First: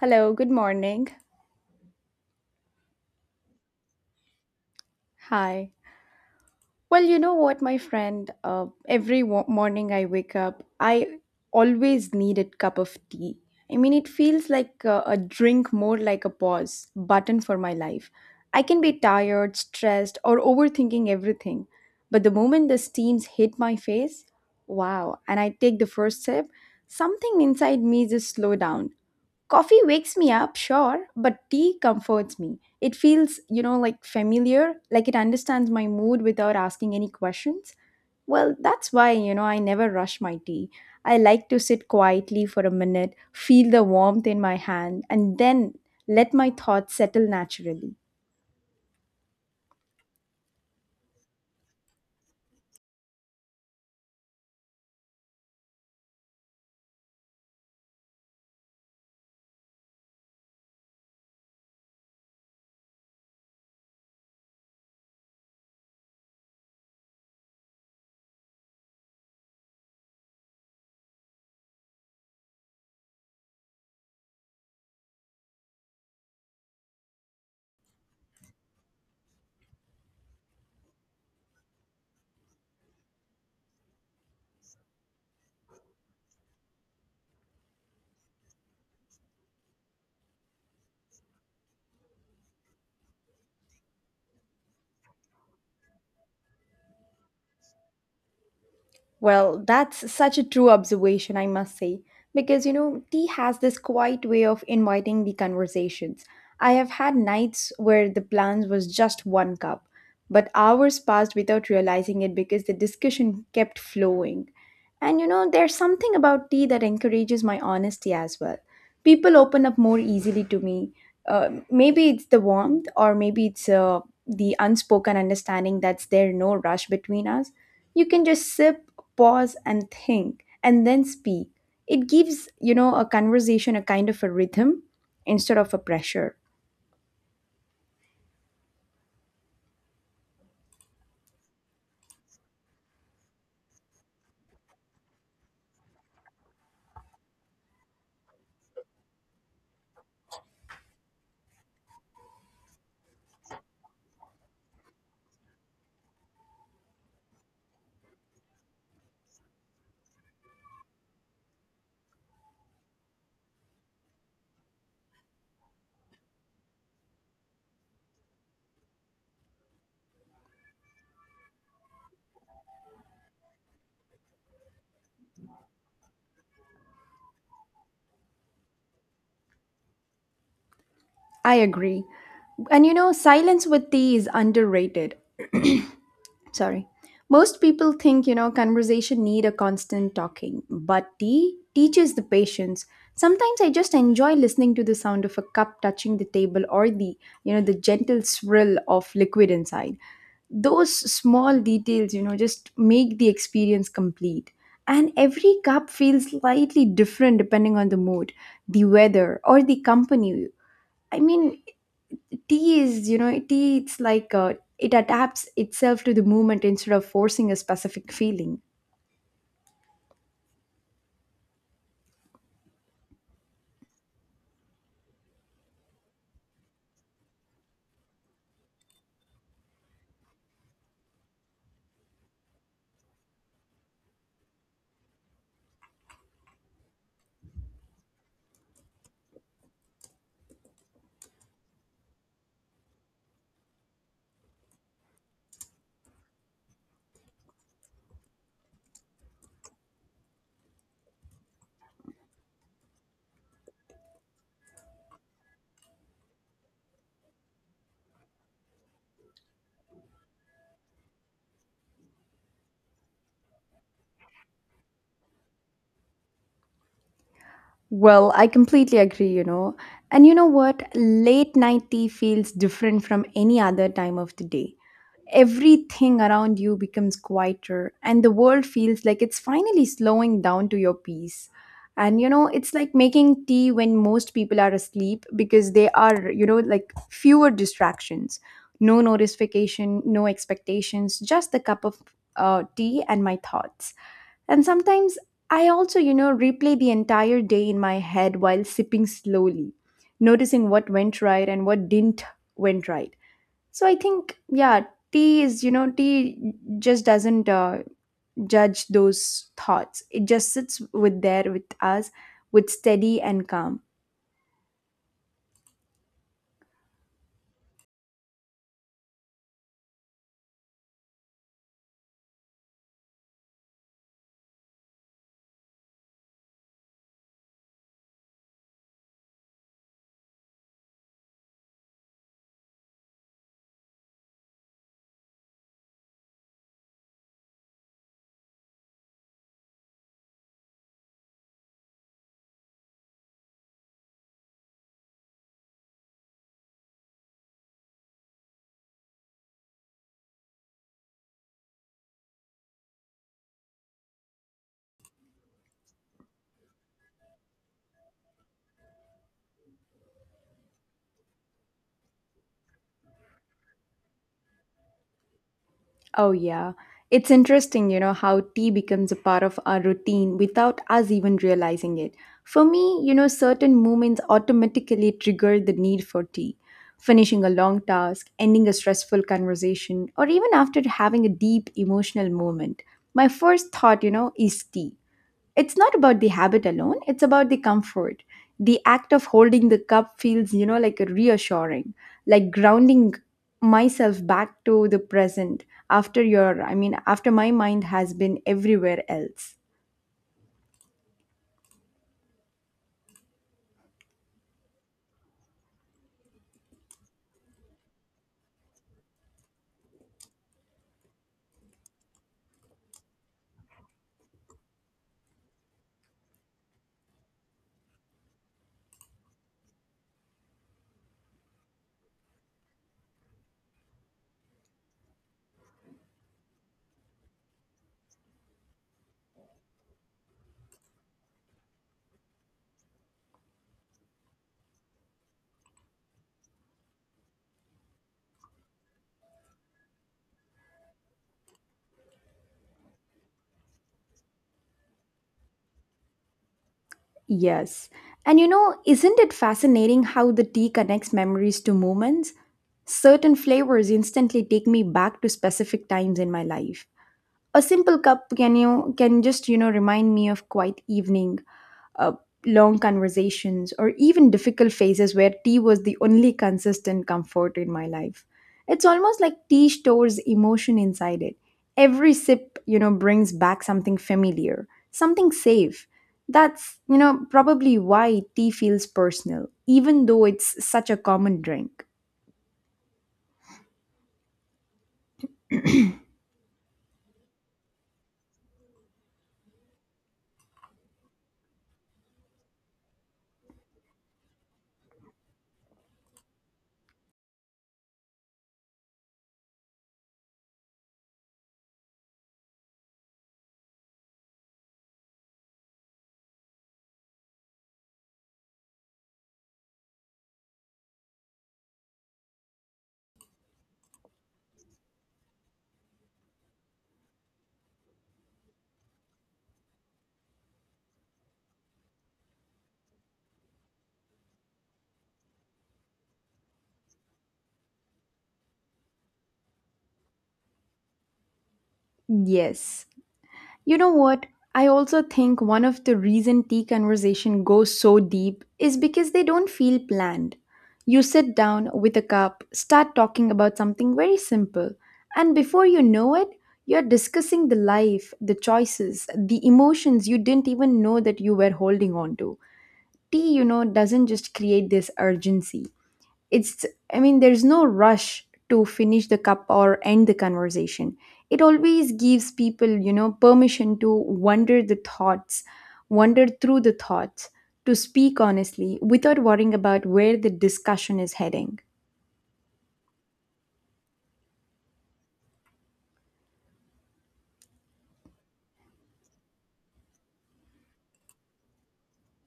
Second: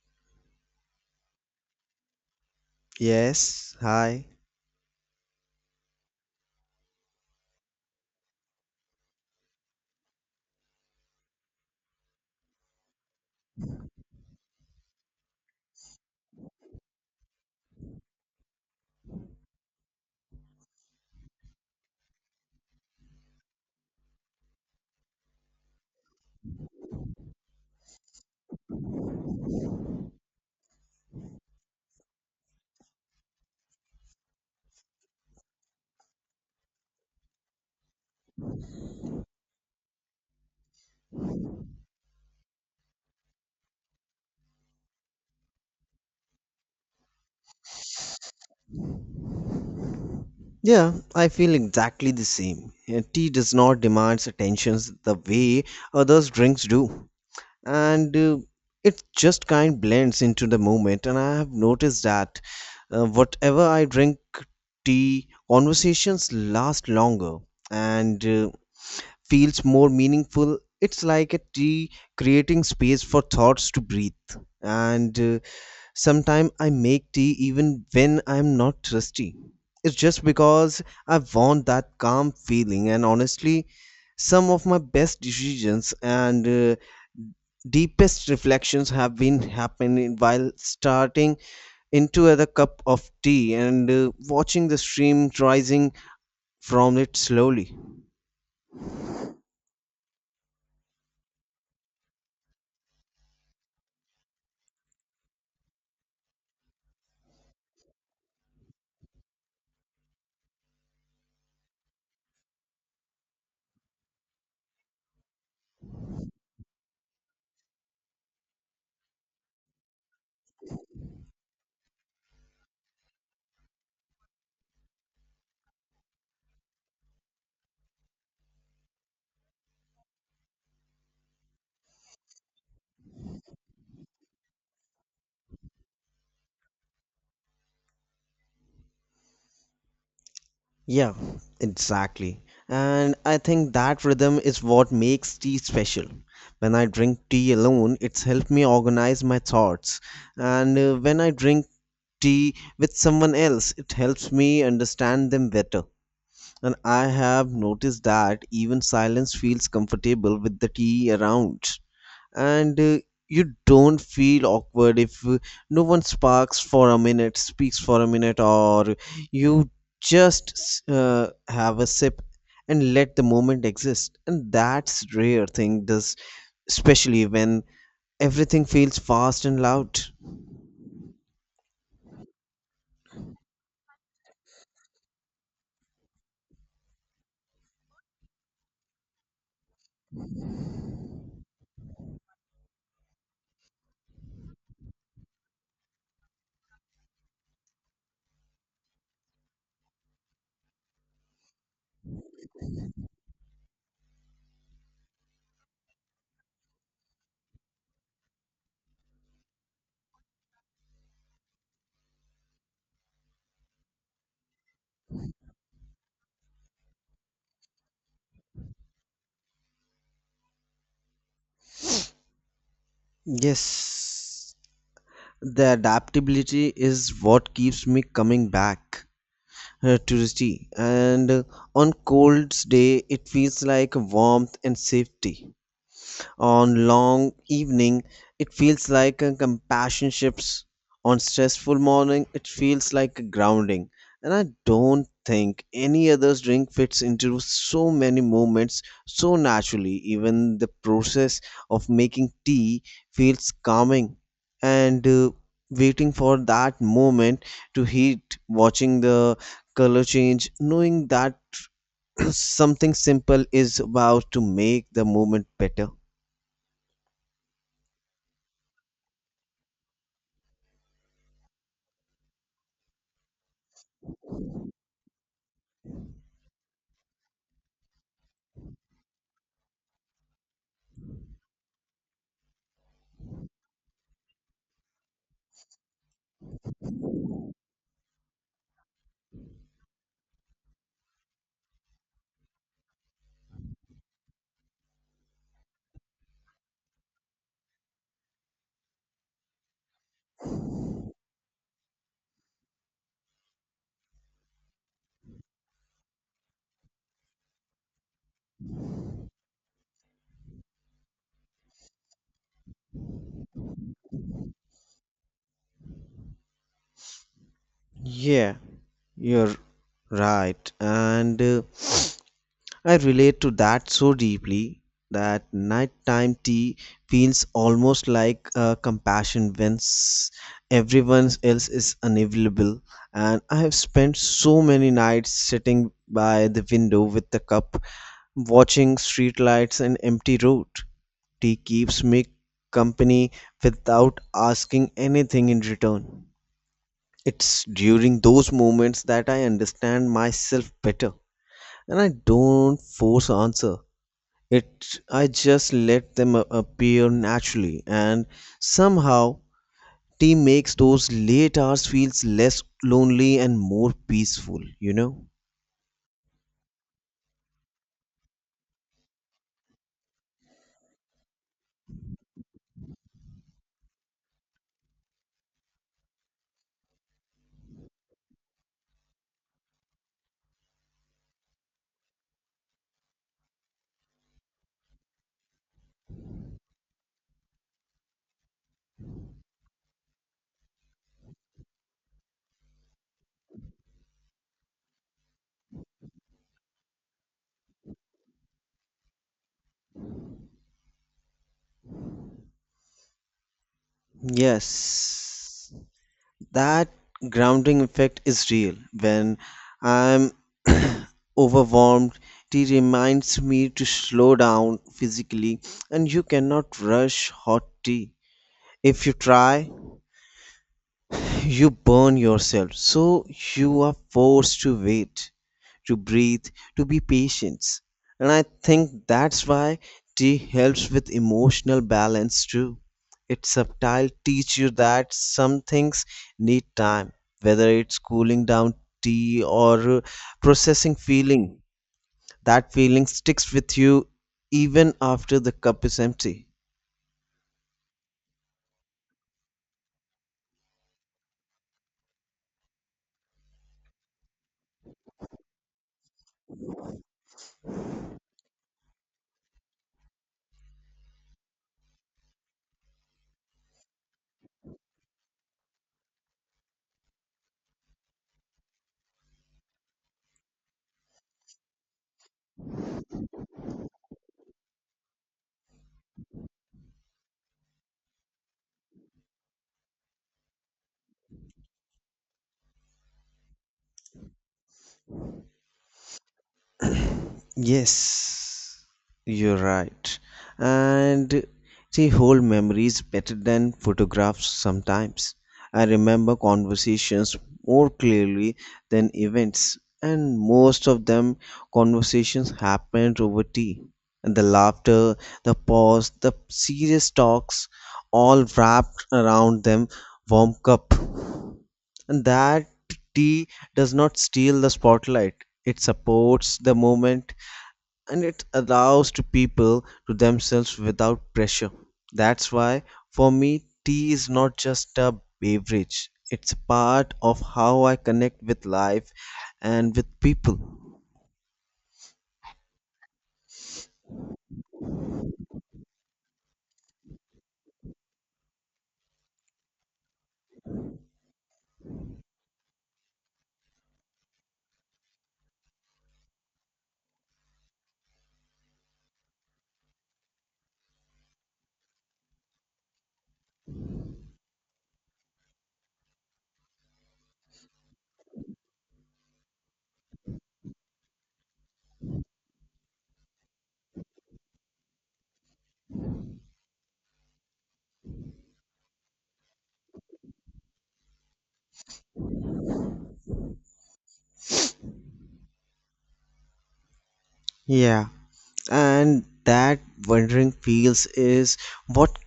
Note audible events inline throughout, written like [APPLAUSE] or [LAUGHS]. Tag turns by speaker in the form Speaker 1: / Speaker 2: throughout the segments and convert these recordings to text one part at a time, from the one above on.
Speaker 1: Hello, good morning.
Speaker 2: Yes, hi.
Speaker 1: Hi. Well, you know what, my friend? Every morning I wake up, I always need a cup of tea. I mean, it feels like a drink more like a pause button for my life. I can be tired, stressed, or overthinking everything. But the moment the steams hit my face, wow, and I take the first sip, something inside me just slow down. Coffee wakes me up, sure, but tea comforts me. It feels, you know, like familiar, like it understands my mood without asking any questions. Well, that's why, you know, I never rush my tea. I like to sit quietly for a minute, feel the warmth in my hand, and then let my thoughts settle naturally.
Speaker 2: Yeah, I feel exactly the same. Tea does not demand attentions the way others drinks do. And It just kind blends into the moment, and I have noticed that whatever I drink tea, conversations last longer and feels more meaningful. It's like a tea creating space for thoughts to breathe. And Sometimes I make tea even when I'm not thirsty. It's just because I want that calm feeling, and honestly, some of my best decisions and deepest reflections have been happening while starting into a cup of tea and watching the stream rising from it slowly.
Speaker 1: Well, that's such a true observation, I must say, because you know, tea has this quiet way of inviting the conversations. I have had nights where the plans was just one cup, but hours passed without realizing it because the discussion kept flowing. And you know, there's something about tea that encourages my honesty as well. People open up more easily to me. Maybe it's the warmth, or maybe it's the unspoken understanding that's there, no rush between us. You can just sip, pause and think and then speak. It gives, you know, a conversation a kind of a rhythm instead of a pressure.
Speaker 2: Yeah, exactly. And I think that rhythm is what makes tea special. When I drink tea alone, it's helped me organize my thoughts. And when I drink tea with someone else, it helps me understand them better. And I have noticed that even silence feels comfortable with the tea around, and you don't feel awkward if no one sparks for a minute speaks for a minute, or you just have a sip and let the moment exist. And that's rare thing does, especially when everything feels fast and loud.
Speaker 1: I agree. And you know, silence with tea is underrated. Sorry, most people think, you know, conversation need a constant talking, but tea teaches the patience. Sometimes I just enjoy listening to the sound of a cup touching the table, or the, you know, the gentle swirl of liquid inside. Those small details, you know, just make the experience complete. And every cup feels slightly different depending on the mood, the weather or the company. I mean, tea is, you know, tea, it adapts itself to the moment instead of forcing a specific feeling.
Speaker 2: Yes, the adaptability is what keeps me coming back to the tea, and on cold day it feels like warmth and safety, on long evening it feels like a compassion ships, on stressful morning it feels like a grounding. And I don't think any other drink fits into so many moments so naturally. Even the process of making tea feels calming, and waiting for that moment to heat, watching the color change, knowing that [CLEARS THROAT] something simple is about to make the moment better.
Speaker 1: Well, I completely agree, you know. And you know what, late night tea feels different from any other time of the day. Everything around you becomes quieter and the world feels like it's finally slowing down to your peace. And you know, it's like making tea when most people are asleep, because they are, you know, like fewer distractions. No notification, no expectations, just the cup of tea and my thoughts. And sometimes I also, you know, replay the entire day in my head while sipping slowly, noticing what went right and what didn't went right. So I think, yeah, tea is, you know, tea just doesn't judge those thoughts. It just sits with there with us with steady and calm.
Speaker 2: Yeah, you're right. And [SNIFFS] I relate to that so deeply, that nighttime tea feels almost like compassion when everyone else is unavailable. And I have spent so many nights sitting by the window with the cup, watching streetlights and empty road. Tea keeps me company without asking anything in return. It's during those moments that I understand myself better, and I don't force answer. It I just let them appear naturally, and somehow tea makes those late hours feels less lonely and more peaceful, you know?
Speaker 1: Oh, yeah. It's interesting, you know, how tea becomes a part of our routine without us even realizing it. For me, you know, certain moments automatically trigger the need for tea. Finishing a long task, ending a stressful conversation, or even after having a deep emotional moment. My first thought, you know, is tea. It's not about the habit alone, it's about the comfort. The act of holding the cup feels, you know, like a reassuring, like grounding myself back to the present after your, I mean, after my mind has been everywhere else.
Speaker 2: Yes, that grounding effect is real. When I'm [CLEARS THROAT] overwhelmed, tea reminds me to slow down physically, and you cannot rush hot tea. If you try, you burn yourself. So you are forced to wait, to breathe, to be patient. And I think that's why tea helps with emotional balance too. Its subtle teach you that some things need time, whether it's cooling down tea or processing feeling. That feeling sticks with you even after the cup is empty.
Speaker 1: Yes. And you know, isn't it fascinating how the tea connects memories to moments? Certain flavors instantly take me back to specific times in my life. A simple cup can, you can just, you know, remind me of quiet evening, uh, long conversations, or even difficult phases where tea was the only consistent comfort in my life. It's almost like tea stores emotion inside it. Every sip, you know, brings back something familiar, something safe. That's, you know, probably why tea feels personal, even though it's such a common drink.
Speaker 2: Yes, you're right. And see, hold memories better than photographs sometimes. I remember conversations more clearly than events, and most of them conversations happened over tea. And the laughter, the pause, the serious talks, all wrapped around them warm cup. And that tea does not steal the spotlight. It supports the moment, and it allows to people to themselves without pressure. That's why, for me, tea is not just a beverage. It's a part of how I connect with life and with people.
Speaker 1: Yes. You know what? I also think one of the reason tea conversation goes so deep is because they don't feel planned. You sit down with a cup, start talking about something very simple, and before you know it, you're discussing the life, the choices, the emotions you didn't even know that you were holding on to. Tea, you know, doesn't just create this urgency. It's, I mean, there's no rush to finish the cup or end the conversation. It always gives people, you know, permission to wander the thoughts, wander through the thoughts, to speak honestly without worrying about where the discussion is heading.
Speaker 2: Yeah, and that wandering feels is what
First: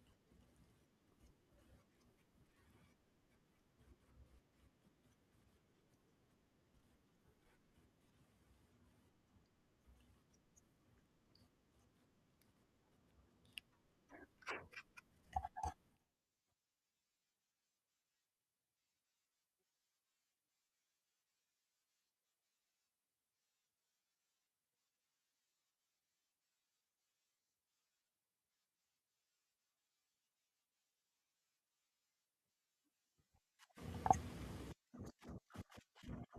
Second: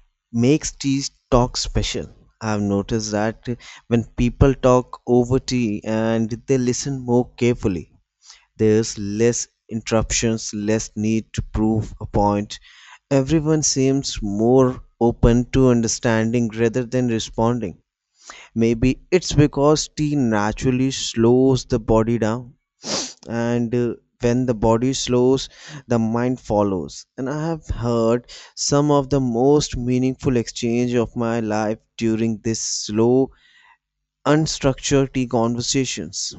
Speaker 2: makes tea talk special. I've noticed that when people talk over tea, and they listen more carefully. There's less interruptions, less need to prove a point. Everyone seems more open to understanding rather than responding. Maybe it's because tea naturally slows the body down, and when the body slows, the mind follows. And I have heard some of the most meaningful exchange of my life during this slow, unstructured tea conversations.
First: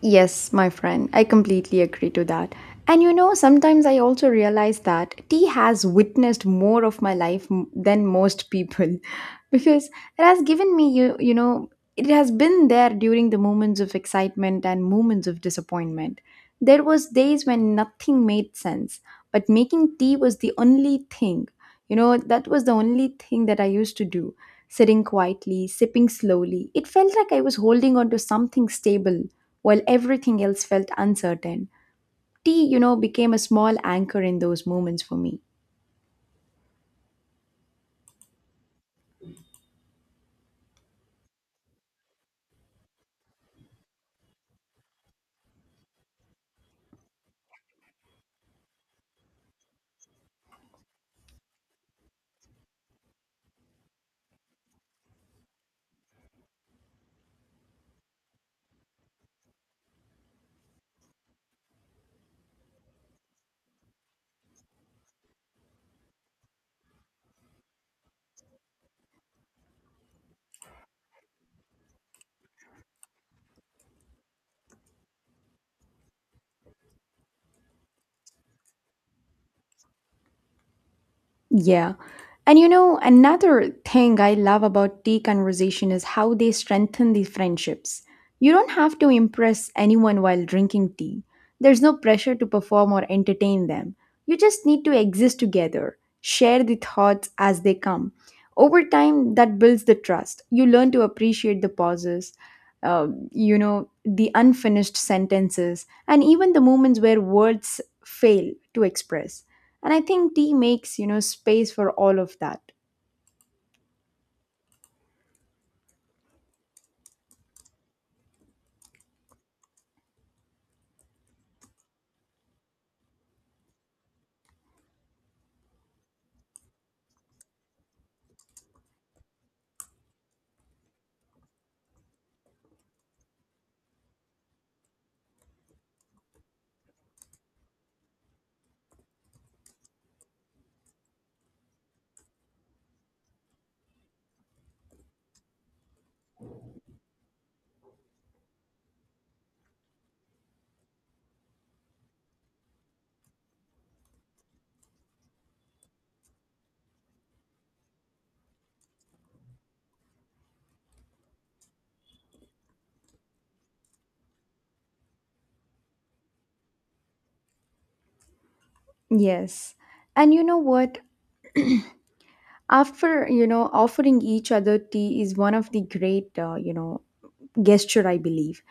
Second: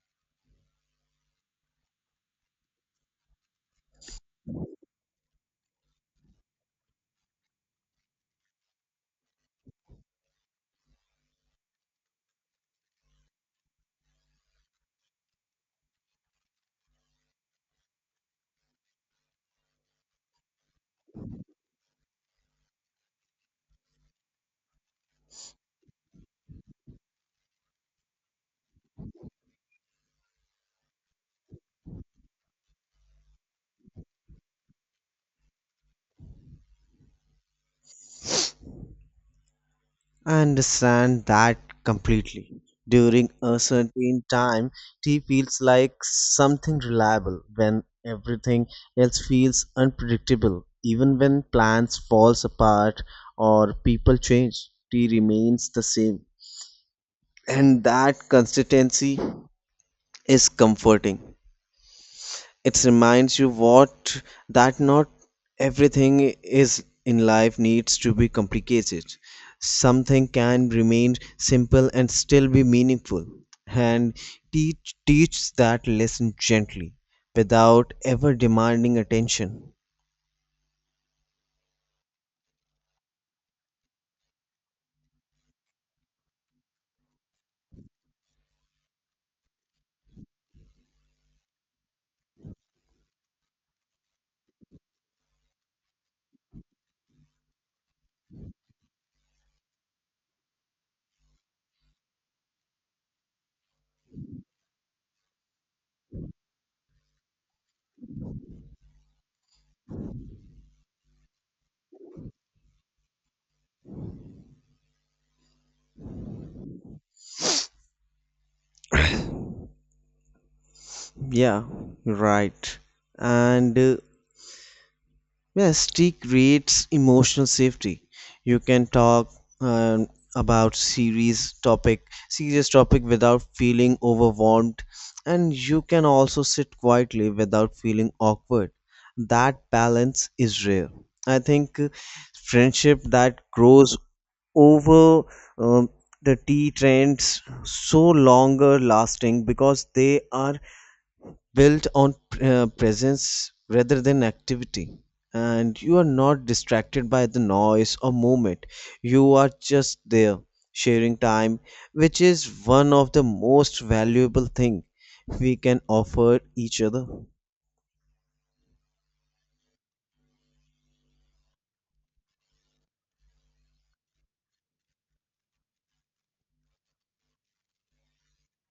Speaker 1: Yes, my friend, I completely agree to that. And you know, sometimes I also realize that tea has witnessed more of my life than most people [LAUGHS] because it has given me, you know, it has been there during the moments of excitement and moments of disappointment. There was days when nothing made sense, but making tea was the only thing, you know, that was the only thing that I used to do, sitting quietly, sipping slowly. It felt like I was holding on to something stable while everything else felt uncertain. Tea, you know, became a small anchor in those moments for me.
Speaker 2: I understand that completely. During a certain time, tea feels like something reliable when everything else feels unpredictable. Even when plans falls apart or people change, tea remains the same. And that consistency is comforting. It reminds you what that not everything is in life needs to be complicated. Something can remain simple and still be meaningful. And teach teach that lesson gently without ever demanding attention.
Speaker 1: Yeah. And you know, another thing I love about tea conversation is how they strengthen these friendships. You don't have to impress anyone while drinking tea. There's no pressure to perform or entertain them. You just need to exist together, share the thoughts as they come. Over time, that builds the trust. You learn to appreciate the pauses, you know, the unfinished sentences, and even the moments where words fail to express, and I think tea makes, you know, space for all of that.
Speaker 2: Yeah, right. And Yes, tea creates emotional safety. You can talk um, about serious topic without feeling overwhelmed, and you can also sit quietly without feeling awkward. That balance is rare. I think friendship that grows over um, the tea trends so longer lasting, because they are built on presence rather than activity, and you are not distracted by the noise or movement. You are just there, sharing time, which is one of the most valuable thing we can offer each other.
Speaker 1: Yes. And you know what? After, you know, offering each other tea is one of the great, you know, gesture, I believe.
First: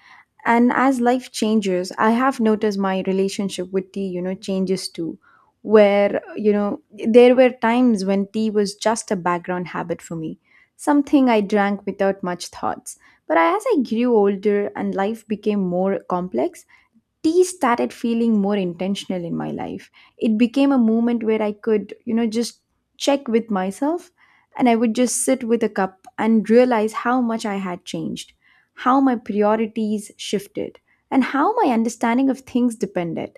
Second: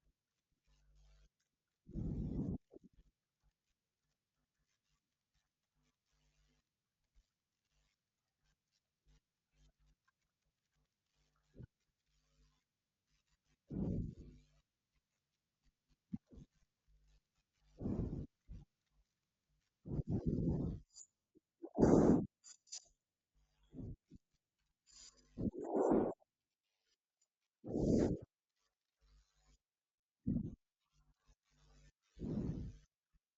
Speaker 1: And as life changes, I have noticed my relationship with tea, you know, changes too. Where, you know, there were times when tea was just a background habit for me, something I drank without much thoughts. But as I grew older and life became more complex, tea started feeling more intentional in my life. It became a moment where I could, you know, just check with myself, and I would just sit with a cup and realize how much I had changed, how my priorities shifted, and how my understanding of things depended.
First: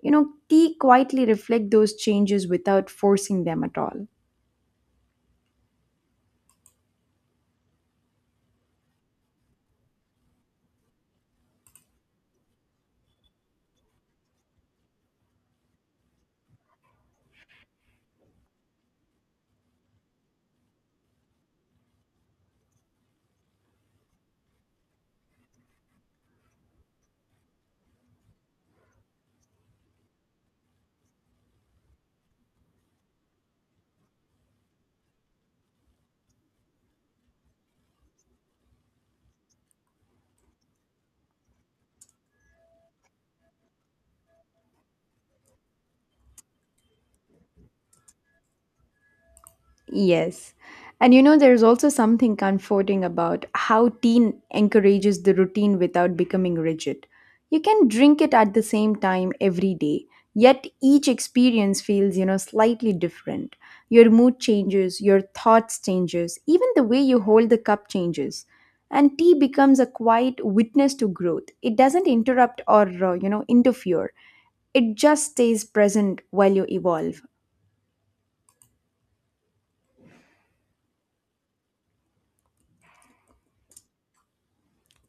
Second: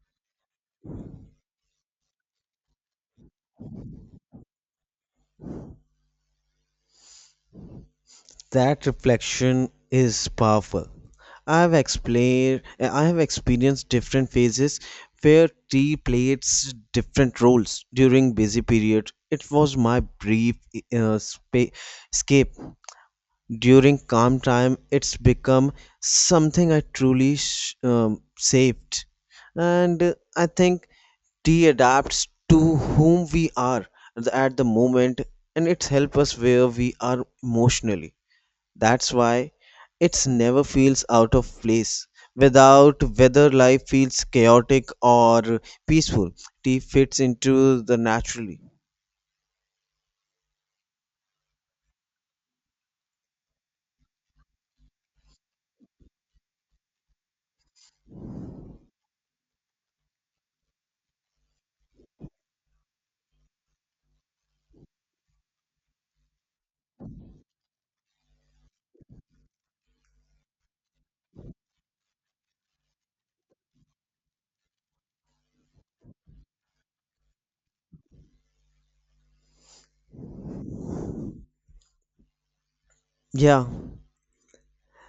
Speaker 1: You know, tea quietly reflect those changes without forcing them at all.
Speaker 2: That reflection is powerful. I have experienced different phases where tea plays different roles. During busy period, it was my brief uh, spa- escape. During calm time, it's become something I truly saved. And I think tea adapts to whom we are at the moment, and it's help us where we are emotionally. That's why it never feels out of place. Without whether life feels chaotic or peaceful, tea fits into the naturally.
Speaker 1: Yes. And you know, there's also something comforting about how teen encourages the routine without becoming rigid. You can drink it at the same time every day, yet each experience feels, you know, slightly different. Your mood changes, your thoughts changes, even the way you hold the cup changes. And tea becomes a quiet witness to growth. It doesn't interrupt or, you know, interfere. It just stays present while you evolve.
Speaker 2: Yeah,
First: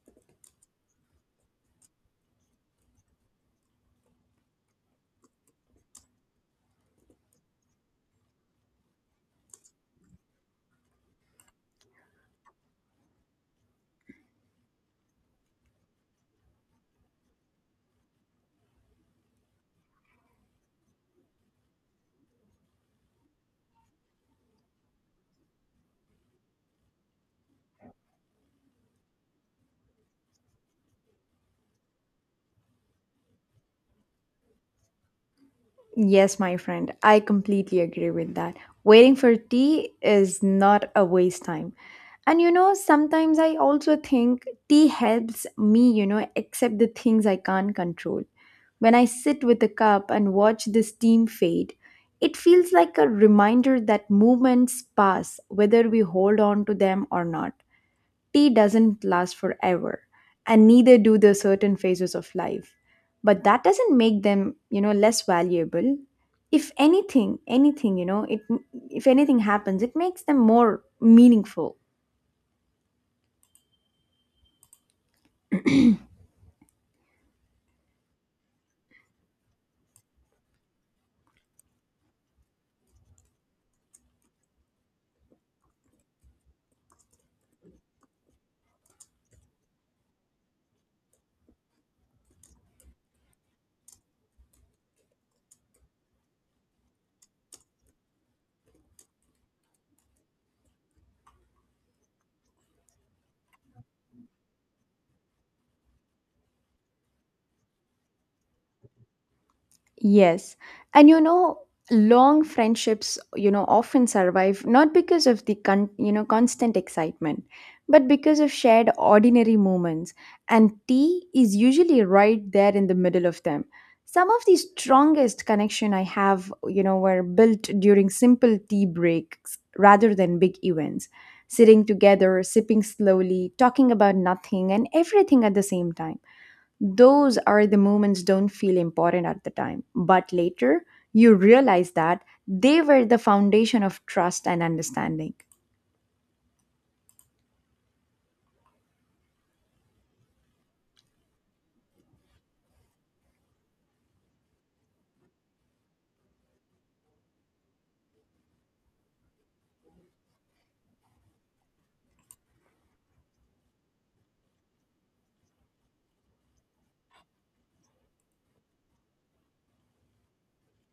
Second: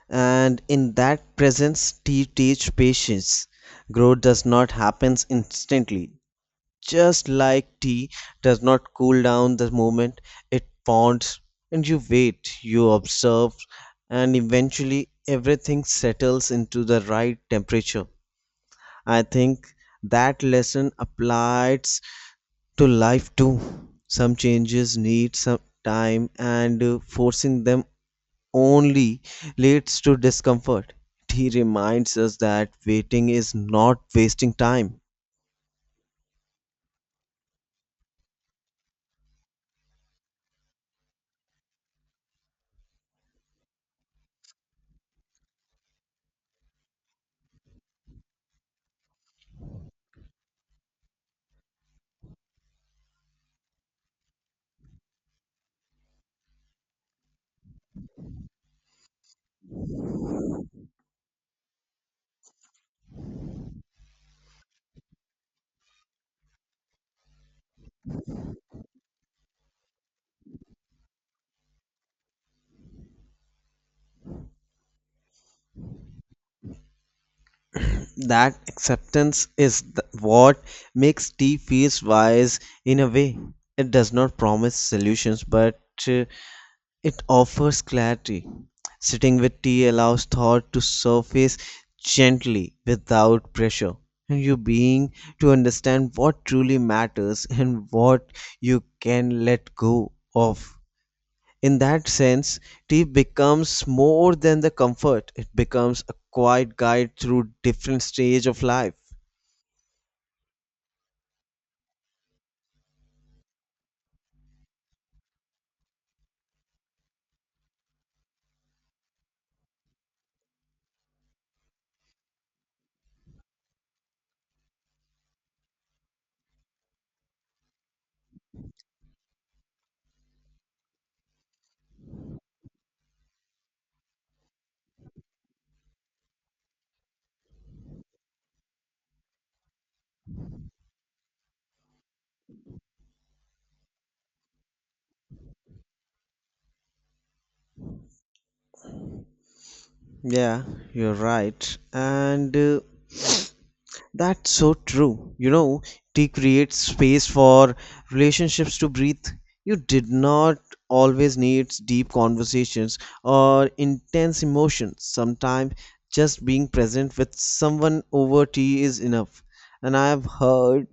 Speaker 2: and in that presence, tea teach patience. Growth does not happen instantly. Just like tea does not cool down the moment it ponds, and you wait, you observe, and eventually everything settles into the right temperature. I think that lesson applies to life too. Some changes need some time, and forcing them only leads to discomfort. He reminds us that waiting is not wasting time.
Speaker 1: Yes, my friend, I completely agree with that. Waiting for tea is not a waste time. And you know, sometimes I also think tea helps me, you know, accept the things I can't control. When I sit with a cup and watch the steam fade, it feels like a reminder that moments pass, whether we hold on to them or not. Tea doesn't last forever, and neither do the certain phases of life. But that doesn't make them, you know, less valuable. If anything, anything, you know, it, if anything happens, it makes them more meaningful.
Speaker 2: That acceptance is what makes tea feels wise in a way. It does not promise solutions, but uh, It offers clarity. Sitting with tea allows thought to surface gently without pressure, and you being to understand what truly matters and what you can let go of. In that sense, tea becomes more than the comfort. It becomes a quiet guide through different stage of life.
Speaker 1: Yes. And you know, long friendships, you know, often survive not because of the you know, constant excitement, but because of shared ordinary moments. And tea is usually right there in the middle of them. Some of the strongest connection I have, you know, were built during simple tea breaks rather than big events. Sitting together, sipping slowly, talking about nothing and everything at the same time. Those are the moments don't feel important at the time, but later you realize that they were the foundation of trust and understanding.
Speaker 2: Yeah, you're right. And That's so true. You know, tea creates space for relationships to breathe. You did not always need deep conversations or intense emotions. Sometimes just being present with someone over tea is enough. And I've heard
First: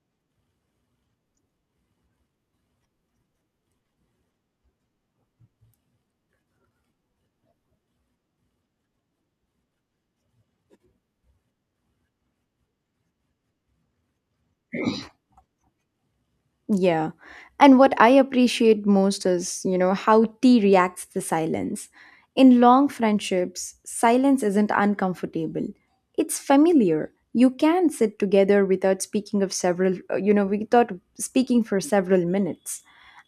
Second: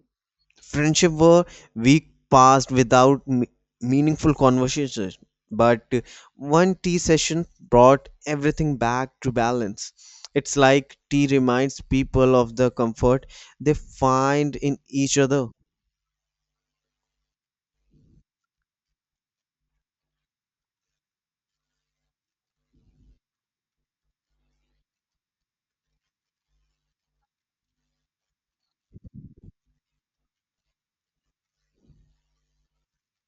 Speaker 2: friendship were week passed without meaningful conversations, but one tea session brought everything back to balance. It's like tea reminds people of the comfort they find in each other.
Speaker 1: Yeah. And what I appreciate most is, you know, how tea reacts to silence. In long friendships, silence isn't uncomfortable. It's familiar. You can sit together without speaking of several, you know, without speaking for several minutes.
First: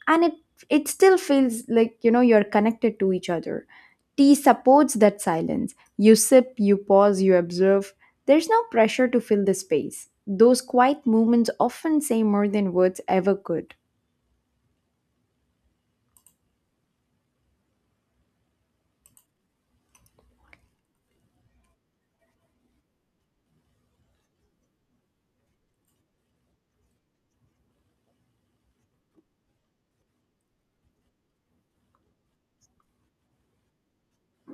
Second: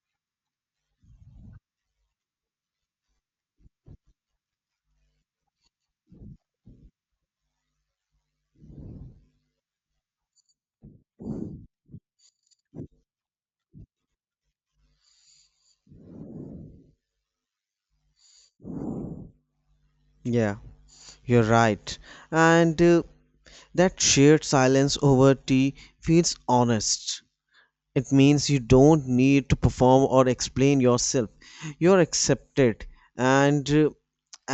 Speaker 1: And it still feels like, you know, you're connected to each other. Tea supports that silence. You sip, you pause, you observe. There's no pressure to fill the space. Those quiet moments often say more than words ever could.
Speaker 2: Yeah, you're right. and That shared silence over tea feels honest. It means you don't need to perform or explain yourself. You're accepted. And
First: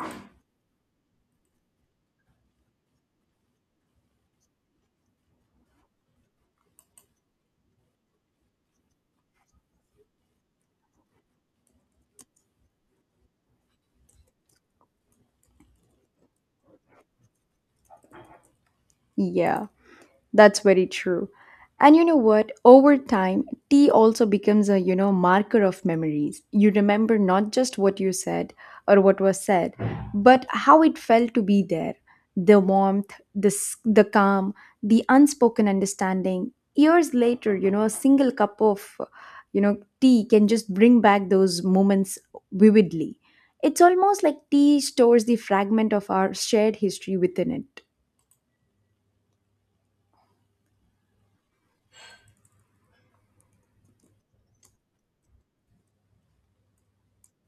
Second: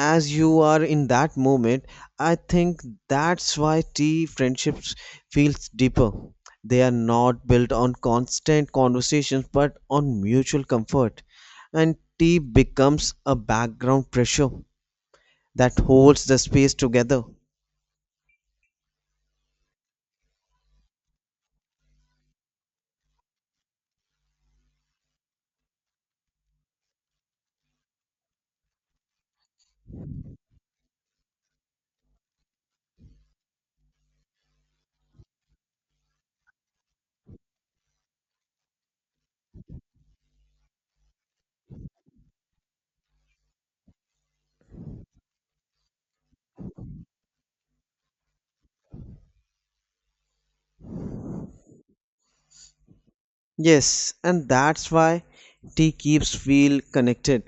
Speaker 2: As you are in that moment, I think that's why tea friendships feels deeper. They are not built on constant conversations but on mutual comfort. And tea becomes a background pressure that holds the space together.
Speaker 1: Yeah. That's very true. And you know what? Over time, tea also becomes a, you know, marker of memories. You remember not just what you said or what was said, but how it felt to be there. The warmth, the, the calm, the unspoken understanding. Years later, you know, a single cup of, you know, tea can just bring back those moments vividly. It's almost like tea stores the fragment of our shared history within it.
Speaker 2: Yes, and that's why tea keeps feel connected,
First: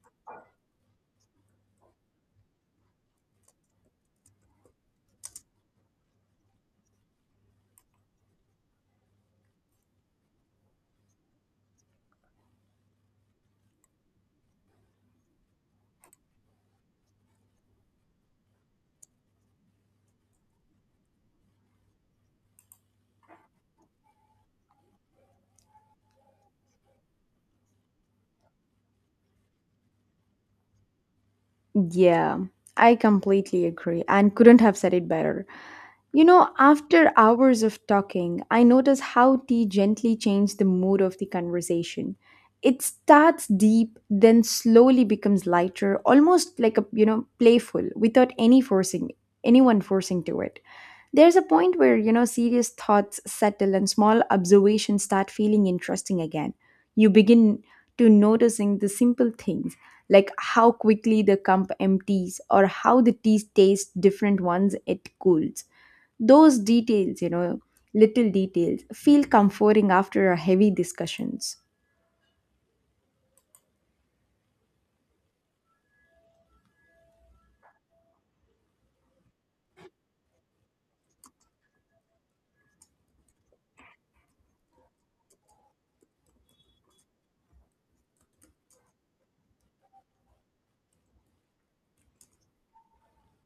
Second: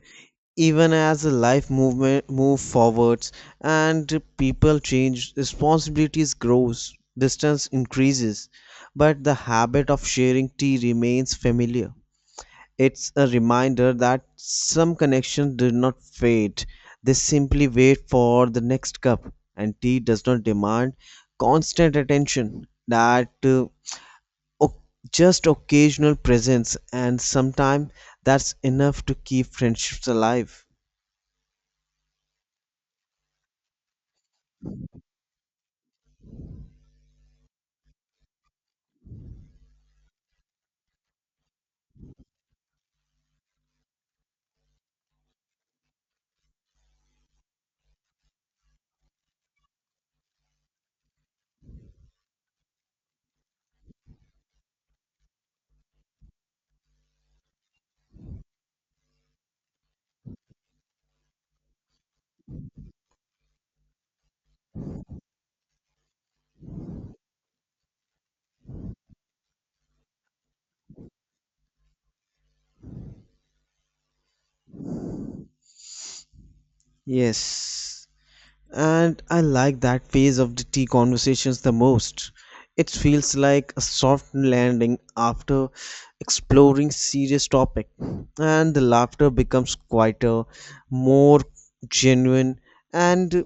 Speaker 2: even as the life movement move forwards and people change, responsibilities grows, distance increases, but the habit of sharing tea remains familiar. It's a reminder that some connections do not fade. They simply wait for the next cup. And tea does not demand constant attention, that o- just occasional presence, and sometimes that's enough to keep friendships alive.
Speaker 1: Yeah, I completely agree and couldn't have said it better. You know, after hours of talking, I notice how tea gently changed the mood of the conversation. It starts deep, then slowly becomes lighter, almost like playful without any forcing anyone forcing to it. There's a point where, you know, serious thoughts settle and small observations start feeling interesting again. You begin to noticing the simple things like how quickly the cup empties or how the tea tastes different once it cools. Those details, you know, Little details feel comforting after a heavy discussions.
Speaker 2: Yes, and I like that phase of the tea conversations the most. It feels like a soft landing after exploring serious topic, and the laughter becomes quieter, more genuine, and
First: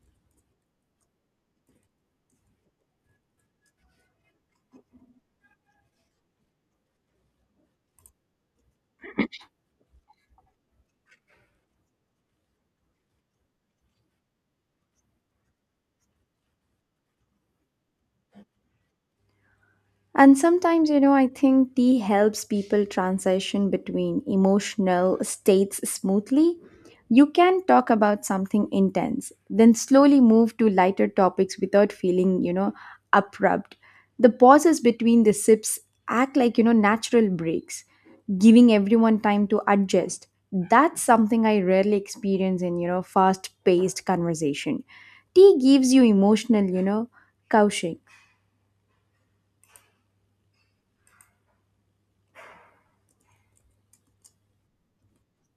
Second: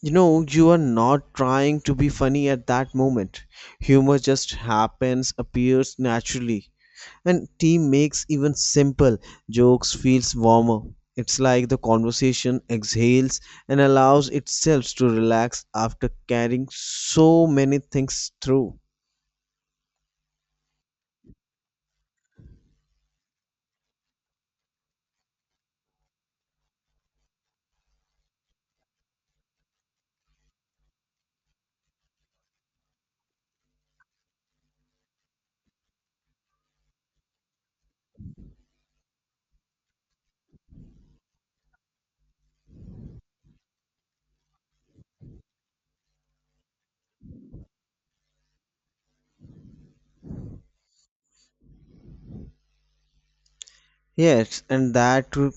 Speaker 2: you know you are not trying to be funny at that moment. Humor just happens, appears naturally, and team makes even simple jokes feels warmer. It's like the conversation exhales and allows itself to relax after carrying so many things through.
Speaker 1: And sometimes, you know, I think tea helps people transition between emotional states smoothly. You can talk about something intense, then slowly move to lighter topics without feeling, abrupt. The pauses between the sips act like, you know, natural breaks, giving everyone time to adjust. That's something I rarely experience in, you know, fast paced conversation. Tea gives you emotional, couching.
Speaker 2: Yes, and that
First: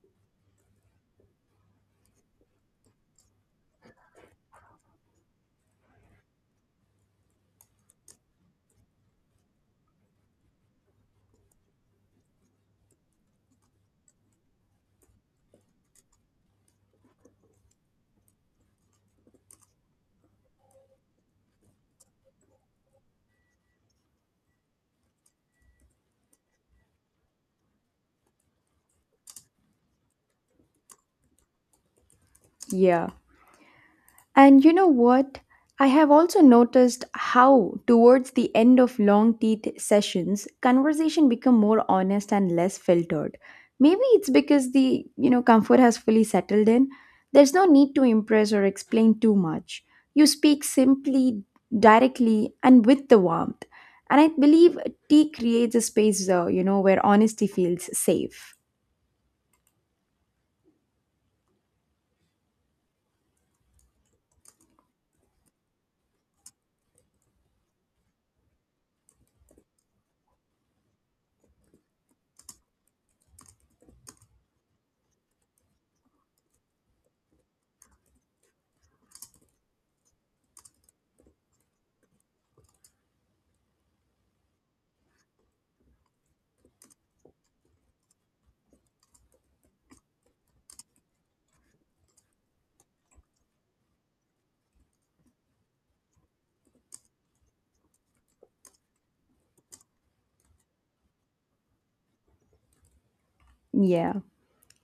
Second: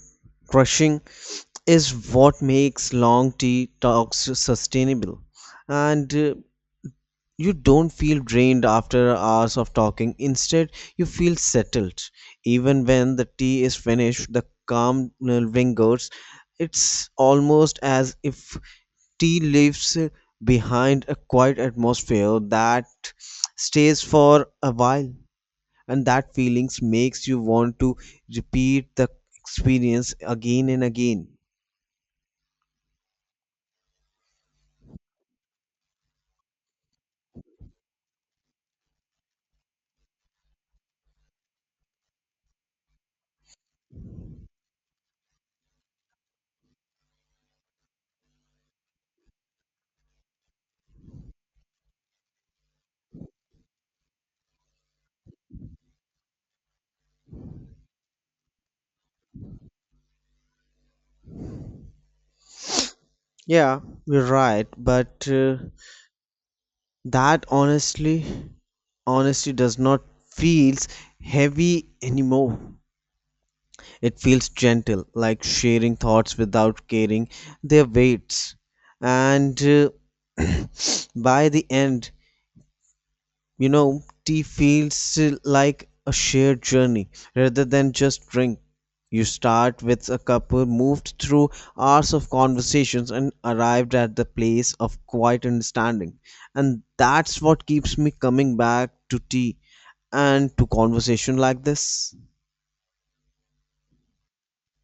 Speaker 2: crushing is what makes long tea talks sustainable. And You don't feel drained after hours of talking. Instead, you feel settled. Even when the tea is finished, the calm lingers. It's almost as if tea leaves behind a quiet atmosphere that stays for a while, and that feelings makes you want to repeat the experience again and again.
Speaker 1: Yeah. And you know what? I have also noticed how, towards the end of long teeth sessions, conversation become more honest and less filtered. Maybe it's because the comfort has fully settled in. There's no need to impress or explain too much. You speak simply, directly, and with the warmth. And I believe tea creates a space, you know, where honesty feels safe.
Speaker 2: Yeah, you're right, but that honestly. Honesty does not feels heavy anymore. It feels gentle, like sharing thoughts without carrying their weights. And [CLEARS THROAT] By the end, you know, tea feels like a shared journey rather than just drink. You start with a cup, moved through hours of conversations, and arrived at the place of quiet understanding. And that's what keeps me coming back to tea and to conversation like this.
Speaker 1: Yeah,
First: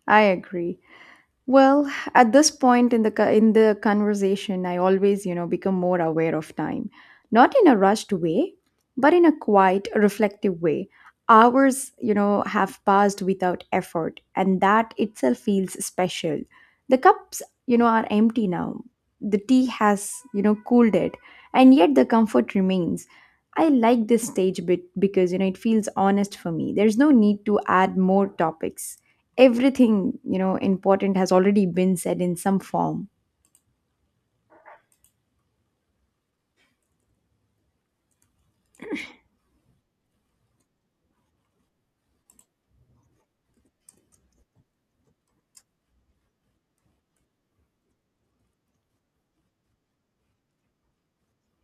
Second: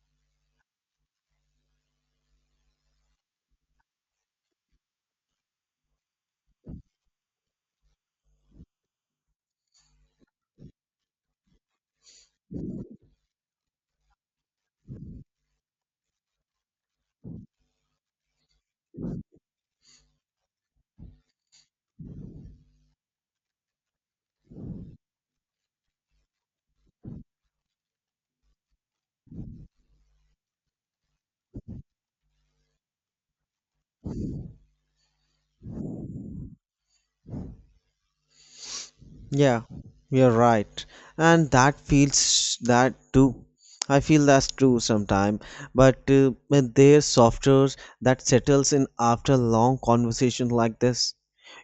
Speaker 1: I agree. Well, at this point in the conversation, I always, you know, become more aware of time, not in a rushed way, but in a quiet, reflective way. Hours, you know, have passed without effort, and that itself feels special. The cups, you know, are empty now. The tea has, you know, cooled it, and yet the comfort remains. I like this stage bit because you know it feels honest for me. There's no need to add more topics. Everything, you know, important has already been said in some form.
Speaker 2: Yeah, you're right. And that feels that too. I feel that's true sometime, but there's software that settles in after long conversation like this.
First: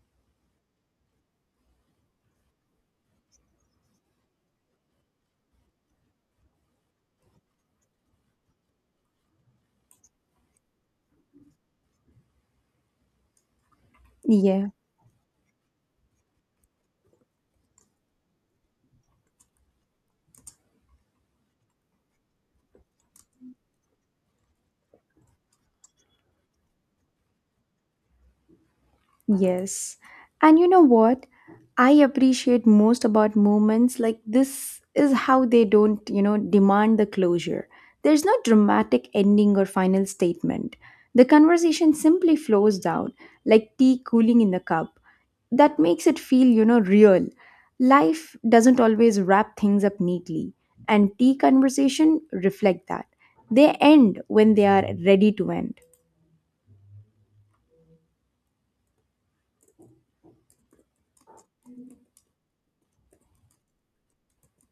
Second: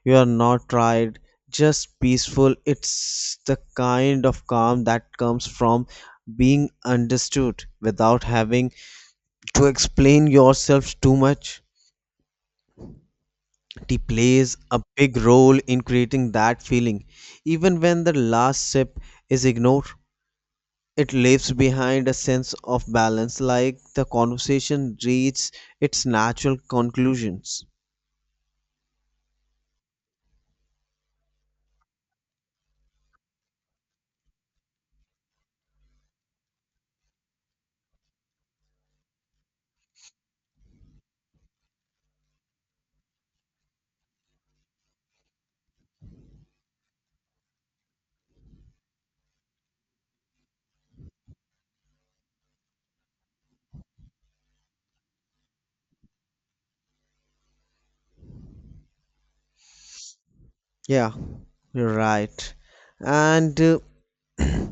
Speaker 2: You are not tired, just peaceful. It's the kind of calm that comes from being understood without having to explain yourself too much. Tea plays
Speaker 1: Yeah.
Speaker 2: a big role in creating that feeling, even when the last sip is ignored. It leaves behind a sense of balance, like the conversation reaches its natural conclusions.
Speaker 1: Yes. And you know what? I appreciate most about moments like this is how they don't, you know, demand the closure. There's no dramatic ending or final statement. The conversation simply flows down like tea cooling in the cup. That makes it feel, you know, real. Life doesn't always wrap things up neatly, and tea conversation reflect that. They end when they are ready to end.
Speaker 2: Yeah, you're right. And [CLEARS THROAT]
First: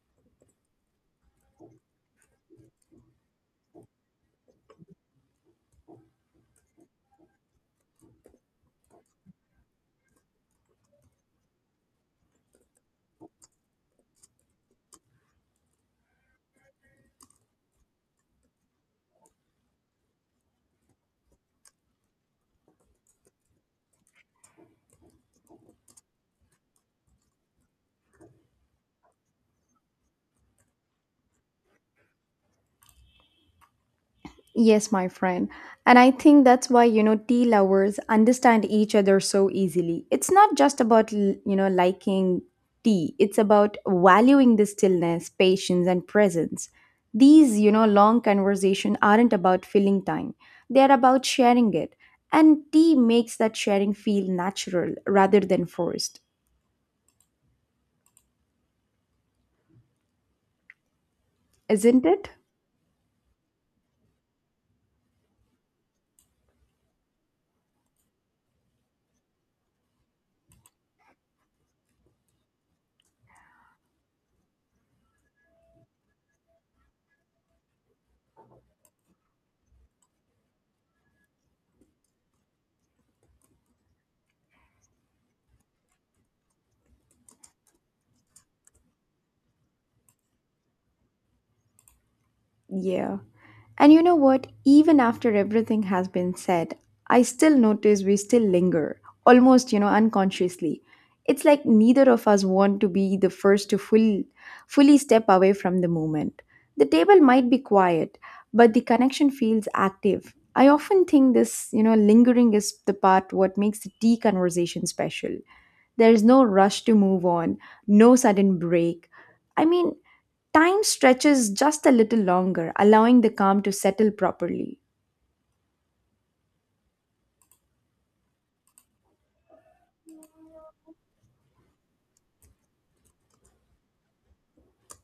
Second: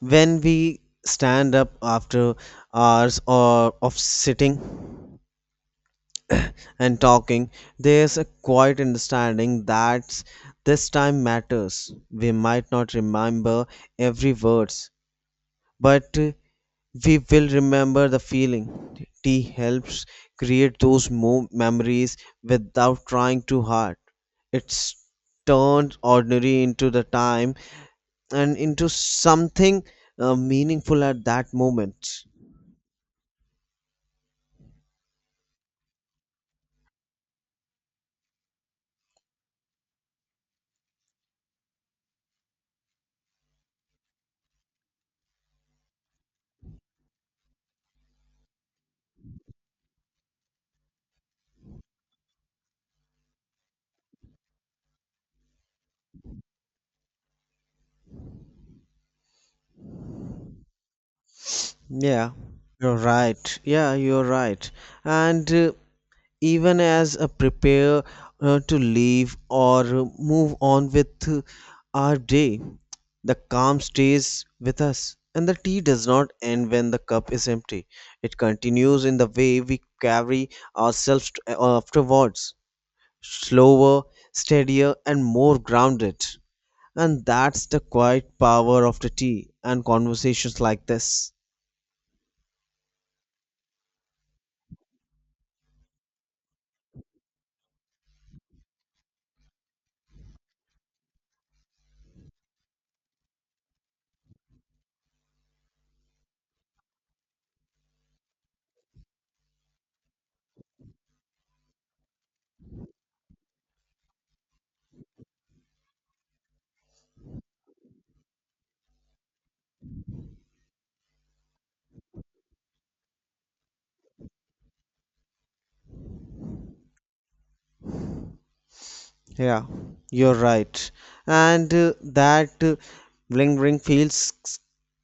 Speaker 2: When we stand up after hours or of sitting and talking, there's a quiet understanding that this time matters. We might not remember every word, but we will remember the feeling. Tea helps create those memories without trying too hard. It's turned ordinary into the time and into something meaningful at that moment.
Speaker 1: Yes, my friend. And I think that's why, you know, tea lovers understand each other so easily. It's not just about, liking tea, it's about valuing the stillness, patience, and presence. These, you know, long conversation aren't about filling time, they're about sharing it. And tea makes that sharing feel natural rather than forced, isn't
Speaker 2: Yeah,
Speaker 1: it?
Speaker 2: you're right. Yeah, you're right. And Even as a prepare to leave or move on with our day, the calm stays with us, and the tea does not end when the cup is empty. It continues in the way we carry ourselves afterwards, slower, steadier, and more grounded. And that's the quiet power of the tea and conversations like this.
Speaker 1: Yeah. And you know what? Even after everything has been said, I still notice we still linger, almost, you know, unconsciously. It's like neither of us want to be the first to fully step away from the moment. The table might be quiet, but the connection feels active. I often think this, you know, lingering is the part what makes the tea conversation special. There's no rush to move on, no sudden break. I mean, time stretches just a little longer, allowing the calm to settle properly.
Speaker 2: Yeah, you're right. And that bling ring feels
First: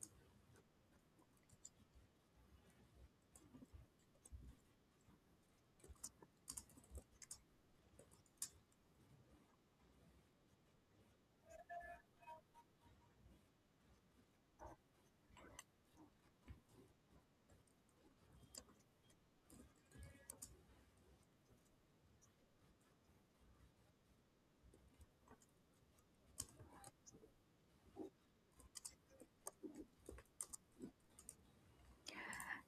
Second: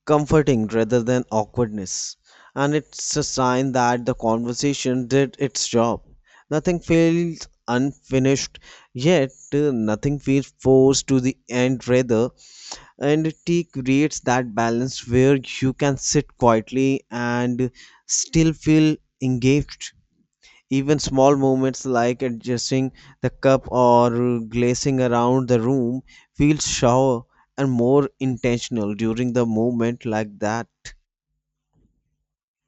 Speaker 2: comforting rather than awkwardness. And it's a sign that the conversation did its job. Nothing feels unfinished, yet nothing feels forced to the end rather. And tea creates that balance where you can sit quietly and still feel engaged. Even small movements like adjusting the cup or glazing around the room feels sharper and more intentional during the movement like that.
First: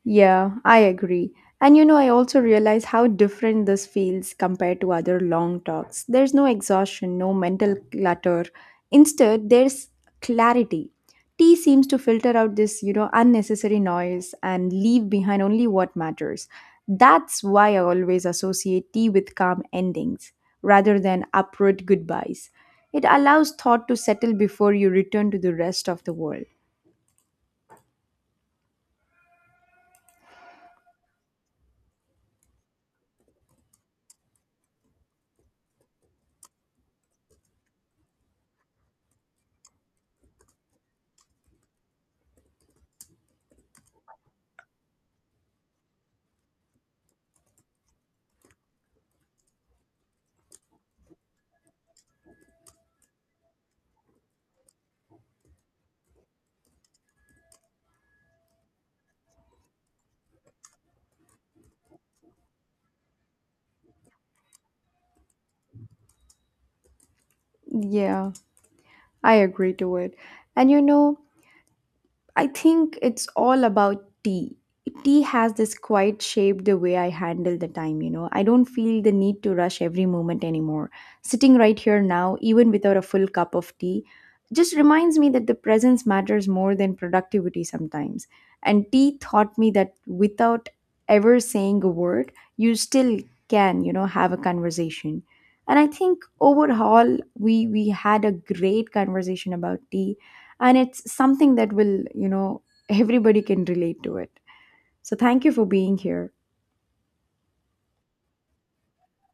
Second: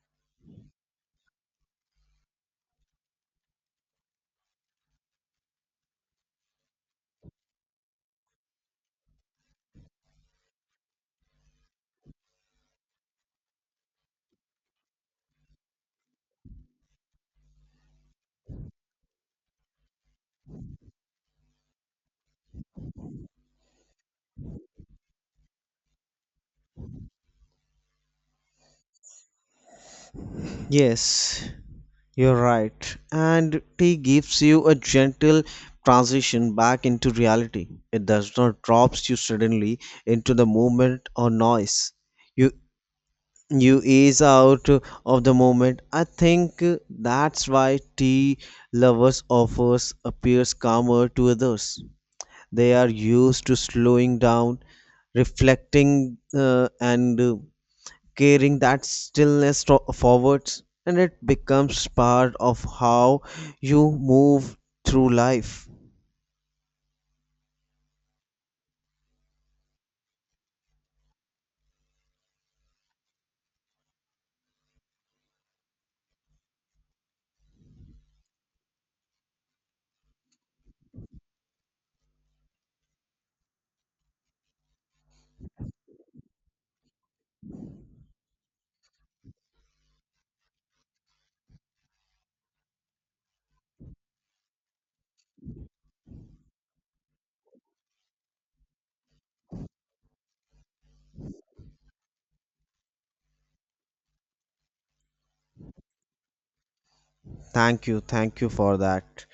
Speaker 1: Yeah, I agree. And you know, I also realize how different this feels compared to other long talks. There's no exhaustion, no mental clutter. Instead, there's clarity. Tea seems to filter out this, you know, unnecessary noise and leave behind only what matters. That's why I always associate tea with calm endings rather than abrupt goodbyes. It allows thought to settle before you return to the rest of the world.
Speaker 2: Yes, you're right. And tea gives you a gentle transition back into reality. It does not drops you suddenly into the movement or noise. You you ease out of the moment. I think that's why tea lovers offers appears calmer to others. They are used to slowing down, reflecting, and carrying that stillness forwards, and it becomes part of how you move through life.
Speaker 1: Yeah, I agree to it. And you know, I think it's all about tea. Tea has this quite shaped the way I handle the time, you know. I don't feel the need to rush every moment anymore. Sitting right here now, even without a full cup of tea, just reminds me that the presence matters more than productivity sometimes. And tea taught me that without ever saying a word, you still can, you know, have a conversation. And I think overall, we had a great conversation about tea and it's something that will you know everybody can relate to it so thank you for being here
Speaker 2: Thank you, thank you for that.